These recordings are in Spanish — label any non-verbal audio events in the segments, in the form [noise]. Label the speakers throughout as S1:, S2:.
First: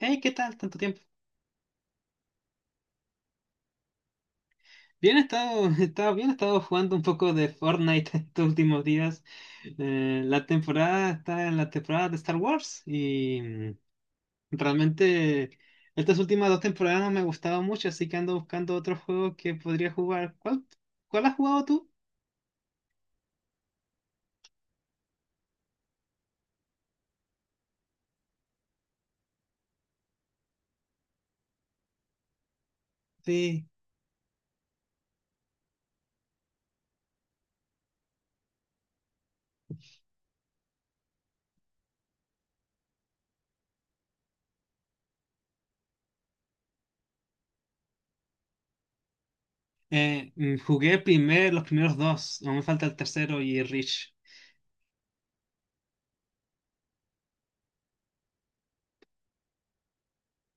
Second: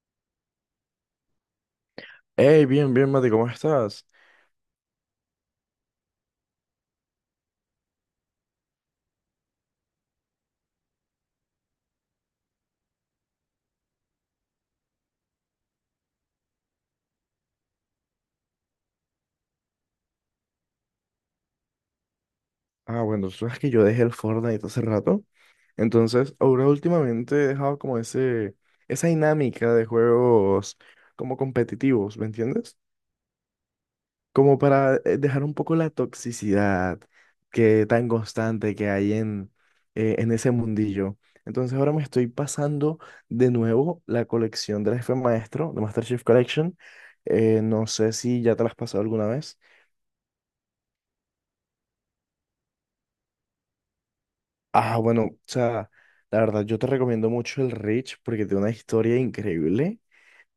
S1: Hey, ¿qué tal? Tanto tiempo.
S2: Hey, bien, bien, Mati, ¿cómo estás?
S1: Bien, [laughs] he estado bien, he estado jugando un poco de Fortnite [laughs] estos últimos días. La temporada está en la temporada de Star Wars y realmente estas últimas dos temporadas no me gustaban mucho, así que ando buscando otro juego que podría jugar. ¿Cuál has jugado tú?
S2: Ah, bueno, tú sabes que yo dejé el Fortnite hace rato. Entonces, ahora últimamente he dejado como ese, esa dinámica de juegos como competitivos, ¿me entiendes?
S1: Sí.
S2: Como para dejar un poco la toxicidad que tan constante que hay en ese mundillo. Entonces, ahora me estoy pasando de nuevo la colección del jefe maestro, de MasterChef Collection. No sé si ya te la has pasado alguna vez.
S1: Jugué los primeros dos, aún me falta el tercero y Reach.
S2: Ah, bueno, o sea, la verdad, yo te recomiendo mucho el Rich porque tiene una historia increíble.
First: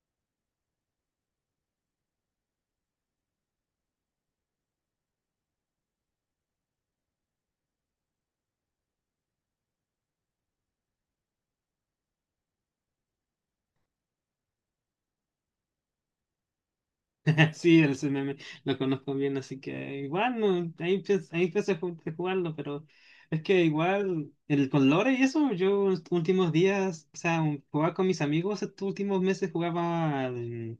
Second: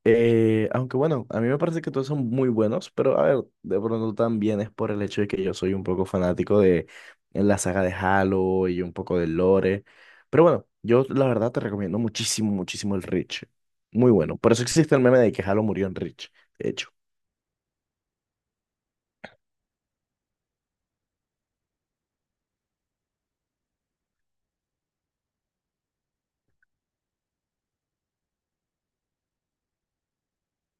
S2: Aunque bueno, a mí me parece que todos son muy buenos, pero a ver, de pronto también es por el hecho de que yo soy un poco fanático de en la saga de Halo y un poco del lore. Pero bueno, yo la verdad te recomiendo muchísimo el Rich. Muy bueno. Por eso existe el meme de que Halo murió en Rich, de hecho.
S1: [laughs] Sí, el ese meme lo conozco bien, así que igual no, ahí ahí empecé a jugarlo, pero es que igual el con lore y eso, yo los últimos días, o sea, jugaba con mis amigos, estos últimos meses jugaba al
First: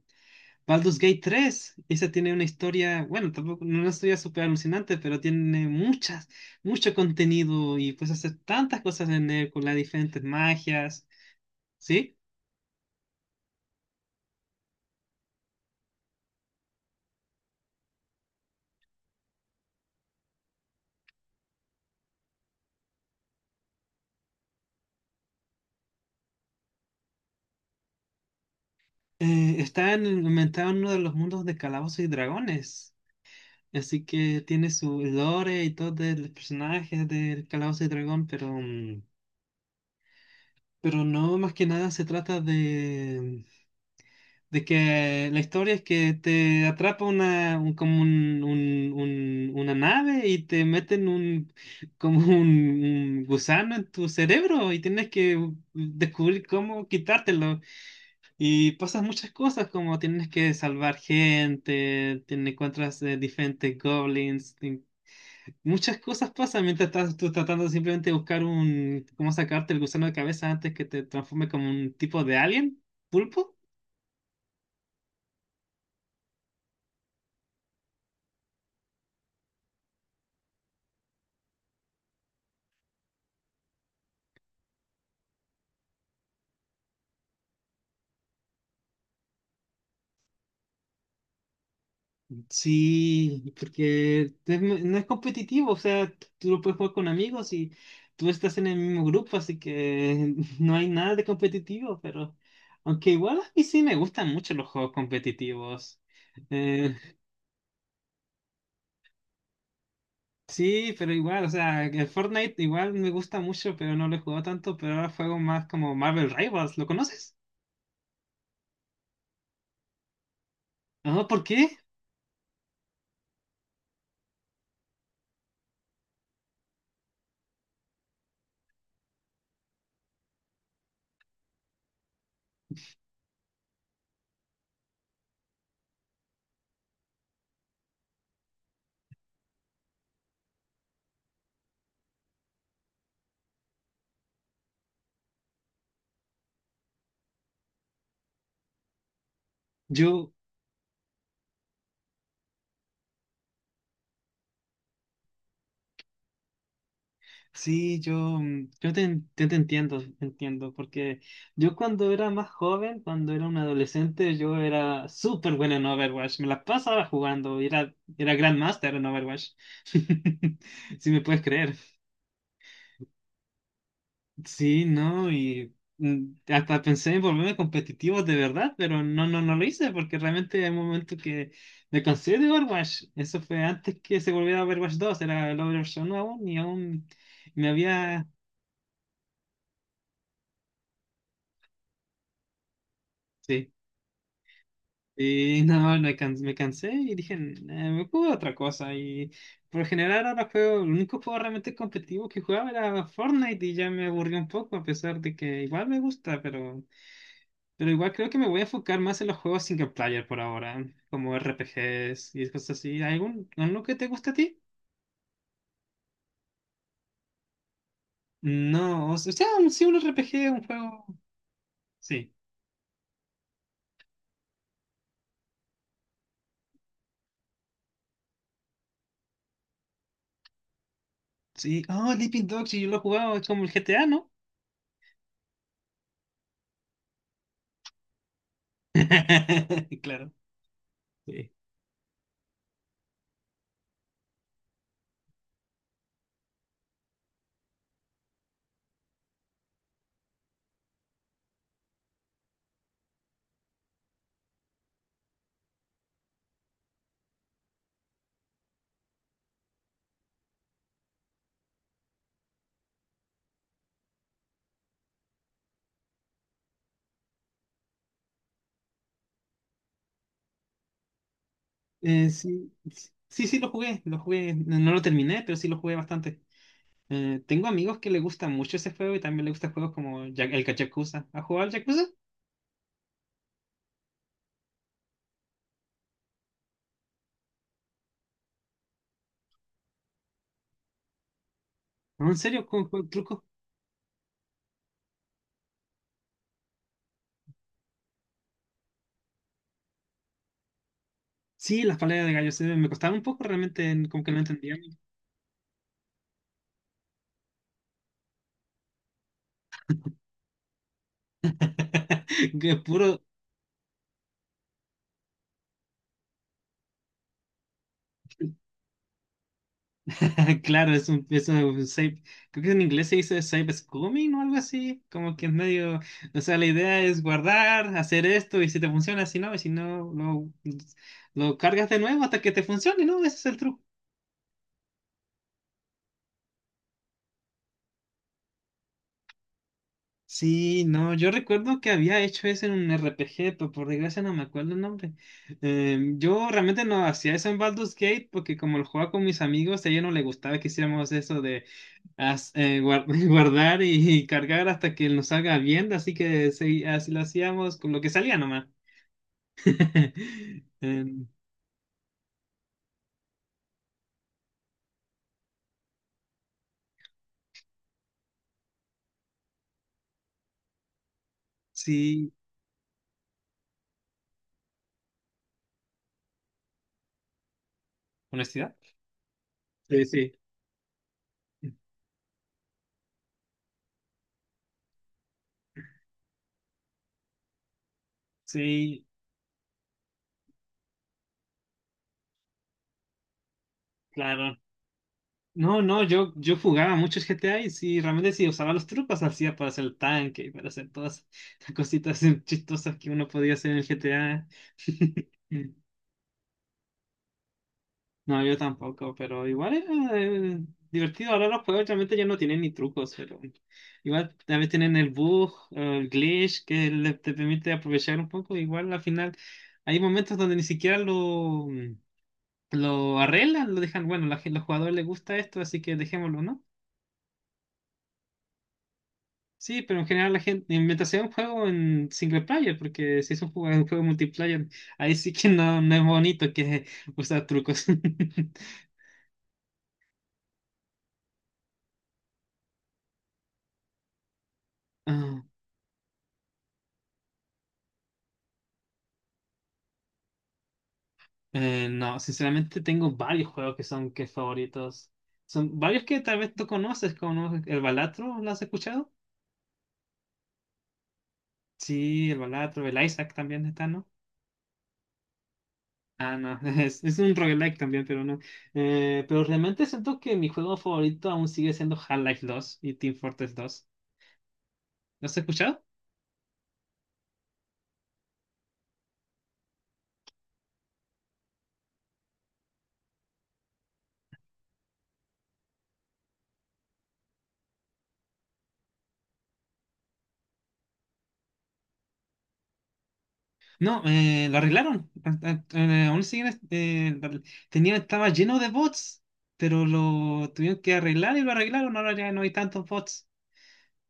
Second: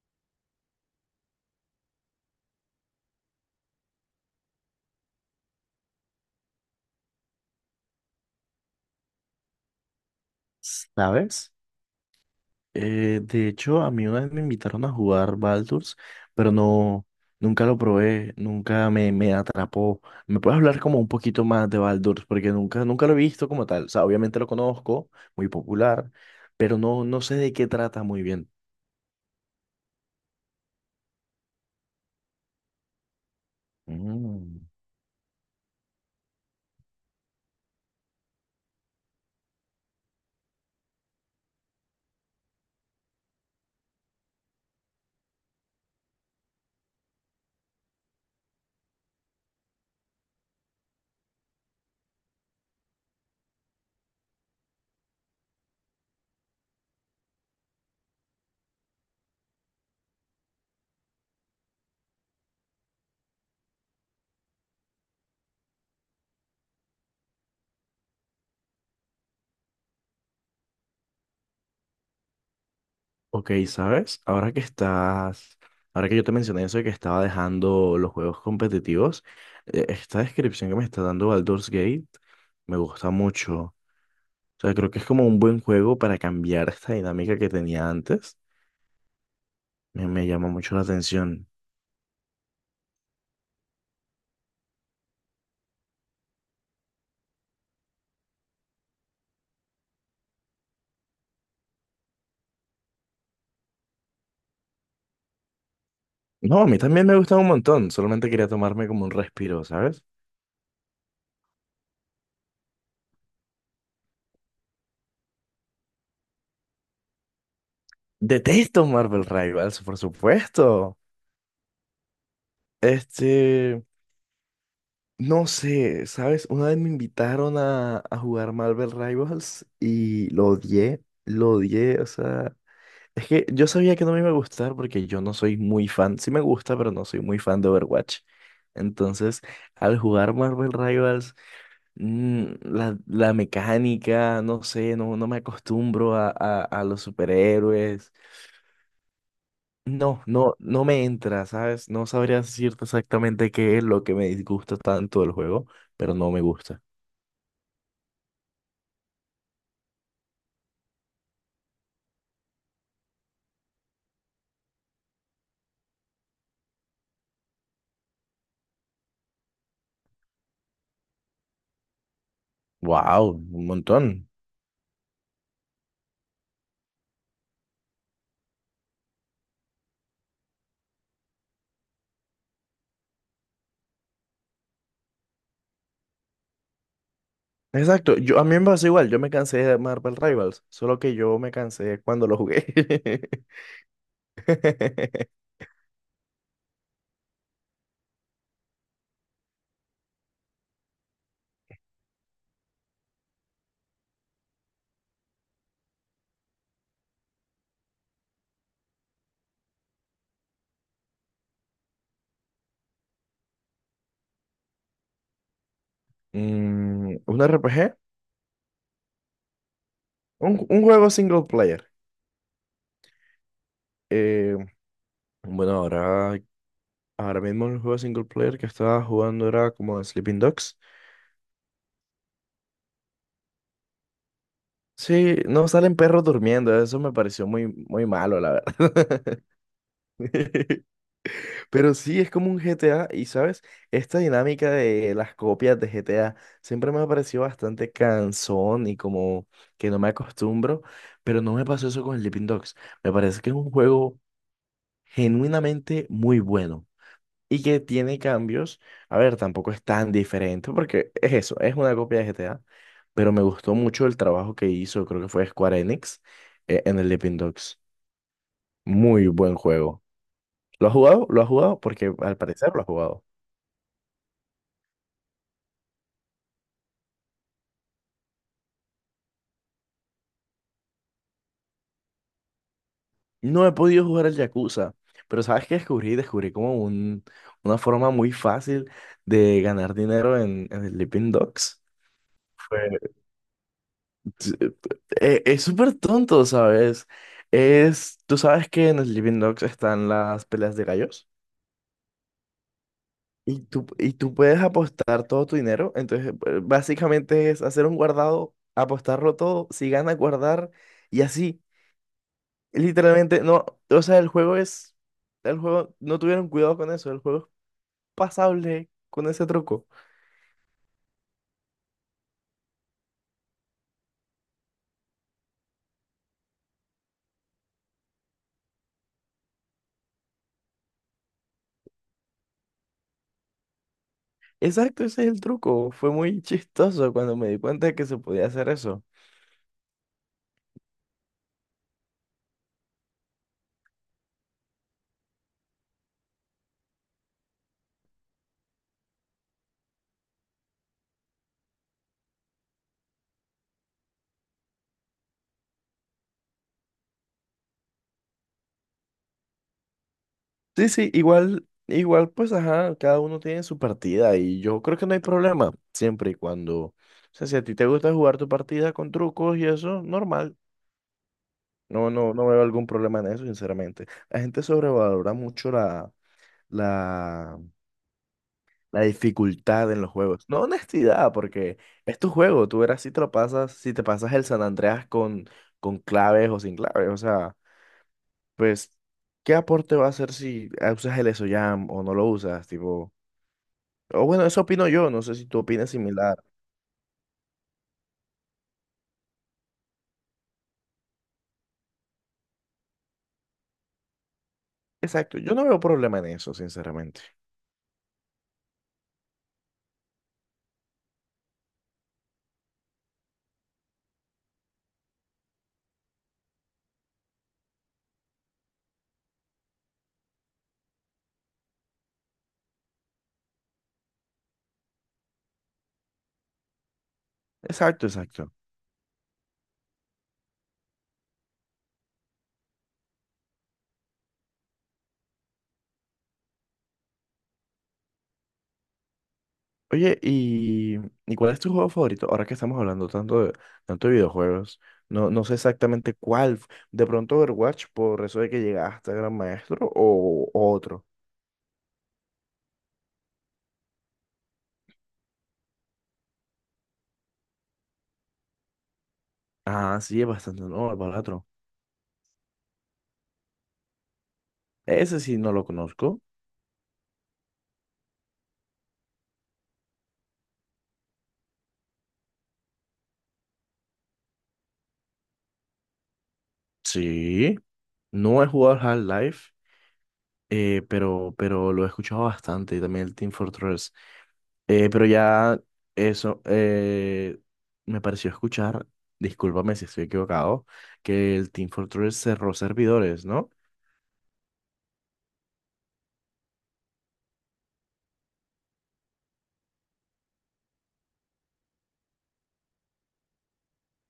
S1: Baldur's Gate 3, y esa tiene una historia, bueno, tampoco, no es una historia súper alucinante, pero tiene mucho contenido y puedes hacer tantas cosas en él con las diferentes magias,
S2: ¿Sabes?
S1: ¿sí?
S2: De hecho, a mí una vez me invitaron a jugar Baldur's, pero no, nunca lo probé, nunca me, me atrapó. ¿Me puedes hablar como un poquito más de Baldur's? Porque nunca lo he visto como tal. O sea, obviamente lo conozco, muy popular, pero no, no sé de qué trata muy bien.
S1: Está inventado en uno de los mundos de Calabozos y Dragones. Así que
S2: Mm.
S1: tiene su lore y todo de los personajes del Calabozo y Dragón, pero, pero no, más que nada se trata de, que la historia es que te atrapa como una nave y te meten [laughs] como un gusano en tu cerebro y tienes que descubrir cómo quitártelo. Y pasan muchas cosas como tienes que salvar gente, te encuentras diferentes goblins. Muchas cosas pasan mientras estás tú tratando simplemente de buscar cómo sacarte el gusano de cabeza antes que te transforme como un tipo de alien,
S2: Ok,
S1: pulpo.
S2: ¿sabes? Ahora que yo te mencioné eso de que estaba dejando los juegos competitivos, esta descripción que me está dando Baldur's Gate me gusta mucho. O sea, creo que es como un buen juego para cambiar esta dinámica que tenía antes. Me llama mucho la atención.
S1: Sí, porque no es competitivo, o sea, tú lo puedes jugar con amigos y tú estás en el mismo grupo, así que [laughs] no hay nada de competitivo, pero aunque igual a mí sí me gustan mucho los juegos competitivos.
S2: No, a mí
S1: Eh,
S2: también me gusta un montón. Solamente quería tomarme como un respiro, ¿sabes?
S1: sí, pero igual, o sea, el Fortnite igual me gusta mucho, pero no lo he jugado tanto, pero ahora juego más como Marvel Rivals, ¿lo conoces?
S2: Detesto Marvel Rivals, por supuesto.
S1: Ah, ¿por qué?
S2: Este, no sé, ¿sabes? Una vez me invitaron a jugar Marvel Rivals y lo odié, o sea, es que yo sabía que no me iba a gustar porque yo no soy muy fan, sí me gusta, pero no soy muy fan de Overwatch. Entonces, al jugar Marvel Rivals, mm, la mecánica, no sé, no me acostumbro a los superhéroes.
S1: Yo,
S2: No me entra, ¿sabes? No sabría decirte exactamente qué es lo que me disgusta tanto del juego, pero no me gusta.
S1: sí, yo, mm, yo te, en- te entiendo, porque yo cuando era más joven, cuando era un adolescente, yo era súper bueno en Overwatch, me la pasaba jugando, era Grandmaster en Overwatch, [laughs] si me puedes creer.
S2: Wow, un montón.
S1: Sí, no, y hasta pensé en volverme competitivo de verdad, pero no lo hice, porque realmente hay un momento que me cansé de Overwatch. Eso fue antes que se volviera Overwatch 2, era el Overwatch 1 aún, y aún... Me
S2: Exacto,
S1: había.
S2: yo a mí me pasó igual, yo me cansé de Marvel Rivals, solo que yo me cansé cuando lo jugué.
S1: Sí,
S2: [laughs]
S1: y no, me cansé y dije, "Nah, me puedo otra cosa". Y por lo general ahora juego, el único juego realmente competitivo que jugaba era Fortnite y ya me aburrió un poco, a pesar de que igual me gusta, pero igual creo que me voy a enfocar más en los juegos single player por ahora, como RPGs y cosas así. ¿Alguno que te guste a ti?
S2: Mm, ¿un RPG?
S1: No, o sea, sí, un RPG, un
S2: Un
S1: juego.
S2: juego single player.
S1: Sí,
S2: Eh, bueno, ahora mismo el juego single player que estaba jugando era como Sleeping Dogs.
S1: sí. Oh, Sleeping Dogs, y yo lo he jugado, es como el GTA, ¿no?
S2: Sí, no salen perros durmiendo, eso me pareció muy malo, la verdad.
S1: [laughs] Claro.
S2: [laughs]
S1: Sí.
S2: Pero sí, es como un GTA y, ¿sabes? Esta dinámica de las copias de GTA siempre me ha parecido bastante cansón y como que no me acostumbro, pero no me pasó eso con Sleeping Dogs. Me parece que es un juego genuinamente muy bueno y que tiene cambios. A ver, tampoco es tan diferente porque es eso, es una copia de GTA, pero me gustó mucho el trabajo que hizo, creo que fue Square Enix, en el Sleeping Dogs. Muy buen juego. ¿Lo has jugado? Porque
S1: Eh,
S2: al parecer
S1: sí,
S2: lo has
S1: sí,
S2: jugado.
S1: sí sí lo jugué, no lo terminé, pero sí lo jugué bastante. Tengo amigos que les gusta mucho ese juego y también les gustan juegos como el Yakuza. ¿Has jugado al Yakuza?
S2: No he podido jugar el Yakuza, pero ¿sabes qué descubrí? Descubrí como un, una forma muy fácil de ganar dinero en el Sleeping Dogs.
S1: ¿No? ¿En serio? ¿Con,
S2: Fue-
S1: con truco?
S2: t- Es súper tonto, ¿sabes? Es, tú sabes que en el Sleeping Dogs están las peleas de gallos.
S1: Sí, las peleas de gallos me costaban un poco, realmente
S2: Y
S1: como que
S2: tú
S1: no
S2: puedes
S1: entendía.
S2: apostar todo tu dinero. Entonces, básicamente es hacer un guardado, apostarlo todo, si ganas, guardar y así.
S1: [laughs] Que puro.
S2: Literalmente, no, o sea, el juego, no tuvieron cuidado con eso, el juego es pasable con ese truco.
S1: [laughs] Claro, safe- creo que en inglés se dice safe scumming o algo así, como que es medio, o sea, la idea es guardar, hacer esto y si te funciona, si no, y si no, lo cargas de nuevo hasta que te funcione, ¿no? Ese es el truco.
S2: Exacto, ese es el truco. Fue muy [laughs] chistoso cuando me di cuenta de que se podía hacer eso.
S1: Sí, no, yo recuerdo que había hecho eso en un RPG, pero por desgracia no me acuerdo el nombre. Yo realmente no hacía eso en Baldur's Gate porque como lo jugaba con mis amigos, a ella no le gustaba que hiciéramos eso de [laughs] guardar y cargar hasta que nos salga bien, así que sí, así lo hacíamos con lo que salía nomás. [laughs]
S2: Sí, sí,
S1: Eh,
S2: igual, igual, pues, ajá, cada uno tiene su partida y yo creo que no hay problema, siempre y cuando... O sea, si a ti te gusta jugar tu partida con trucos y eso, normal.
S1: sí,
S2: No veo algún problema en eso, sinceramente. La gente sobrevalora mucho la,
S1: honestidad.
S2: la dificultad en
S1: Sí,
S2: los
S1: sí.
S2: juegos. No honestidad, porque es tu juego. Tú verás si te lo pasas, si te pasas el San Andreas con claves o sin claves. O sea, pues,
S1: Sí,
S2: ¿qué aporte va a hacer si usas el EsoJam o no lo usas? Tipo, o bueno,
S1: claro.
S2: eso opino yo. No sé si tú
S1: No,
S2: opinas
S1: no, yo,
S2: similar.
S1: yo jugaba mucho GTA y sí, realmente sí usaba los trucos, hacía para hacer el tanque y para hacer todas [laughs] las cositas chistosas que uno podía hacer en el GTA.
S2: Exacto.
S1: [laughs]
S2: Yo no veo problema en eso, sinceramente.
S1: No, yo tampoco, pero igual era eh, divertido. Ahora los juegos realmente ya no tienen ni trucos, pero igual también tienen el bug, el glitch que te permite aprovechar un poco. Igual al final hay momentos donde ni siquiera lo arreglan, lo dejan, bueno, los jugadores les gusta esto, así que dejémoslo, ¿no?
S2: Exacto, exacto.
S1: Sí, pero en general la gente, mientras sea un juego en single player, porque si es un juego, multiplayer, ahí sí que no, no es bonito que usar trucos. [laughs]
S2: Oye, y, ¿Y cuál es tu juego favorito? Ahora que estamos hablando tanto de videojuegos, no,
S1: Ah,
S2: no sé exactamente cuál. De pronto Overwatch, por eso de que llegaste a Gran Maestro, o otro.
S1: no, sinceramente tengo varios juegos que son que favoritos. Son varios que tal vez tú conoces, como no, el Balatro, ¿lo has escuchado?
S2: Ah, sí, es bastante nuevo el Balatro.
S1: Sí, el Balatro, el Isaac también está, ¿no?
S2: Ese sí no lo conozco.
S1: Ah, no, [laughs] es un roguelike también, pero no. Pero realmente siento que mi juego favorito aún sigue siendo Half-Life 2 y Team Fortress 2. ¿Lo has escuchado?
S2: Sí, no he jugado al Half-Life, pero lo he escuchado bastante. Y también el Team Fortress. Pero ya eso, eh, me pareció escuchar, discúlpame si estoy equivocado, que el Team Fortress cerró servidores, ¿no?
S1: No, lo arreglaron. Estaba lleno de bots, pero lo tuvieron que arreglar y lo arreglaron. Ahora ya no hay tantos bots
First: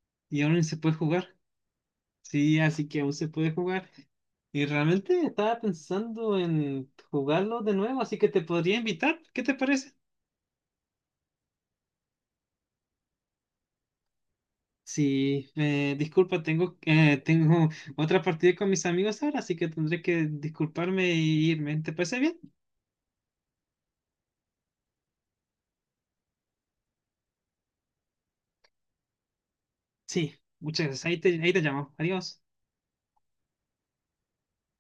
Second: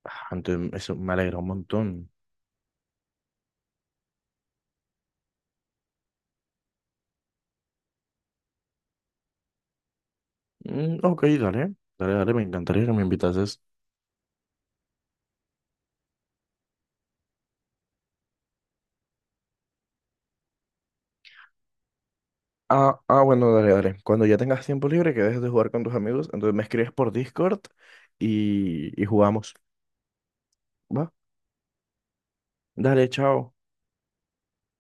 S2: Ah,
S1: y aún
S2: entonces,
S1: se puede
S2: eso me
S1: jugar.
S2: alegra un montón.
S1: Sí, así que aún se puede jugar. Y realmente estaba pensando en jugarlo de nuevo, así que te podría invitar. ¿Qué te parece?
S2: Mm, ok, dale, me encantaría que me invitases.
S1: Sí, disculpa, tengo otra partida con mis amigos ahora, así que tendré que disculparme e irme. ¿Te parece bien?
S2: Bueno, dale. Cuando ya tengas tiempo libre, que dejes de jugar con tus amigos, entonces me escribes por Discord y jugamos.
S1: Sí, muchas gracias.
S2: ¿Va?
S1: Ahí te llamo. Adiós.
S2: Dale, chao.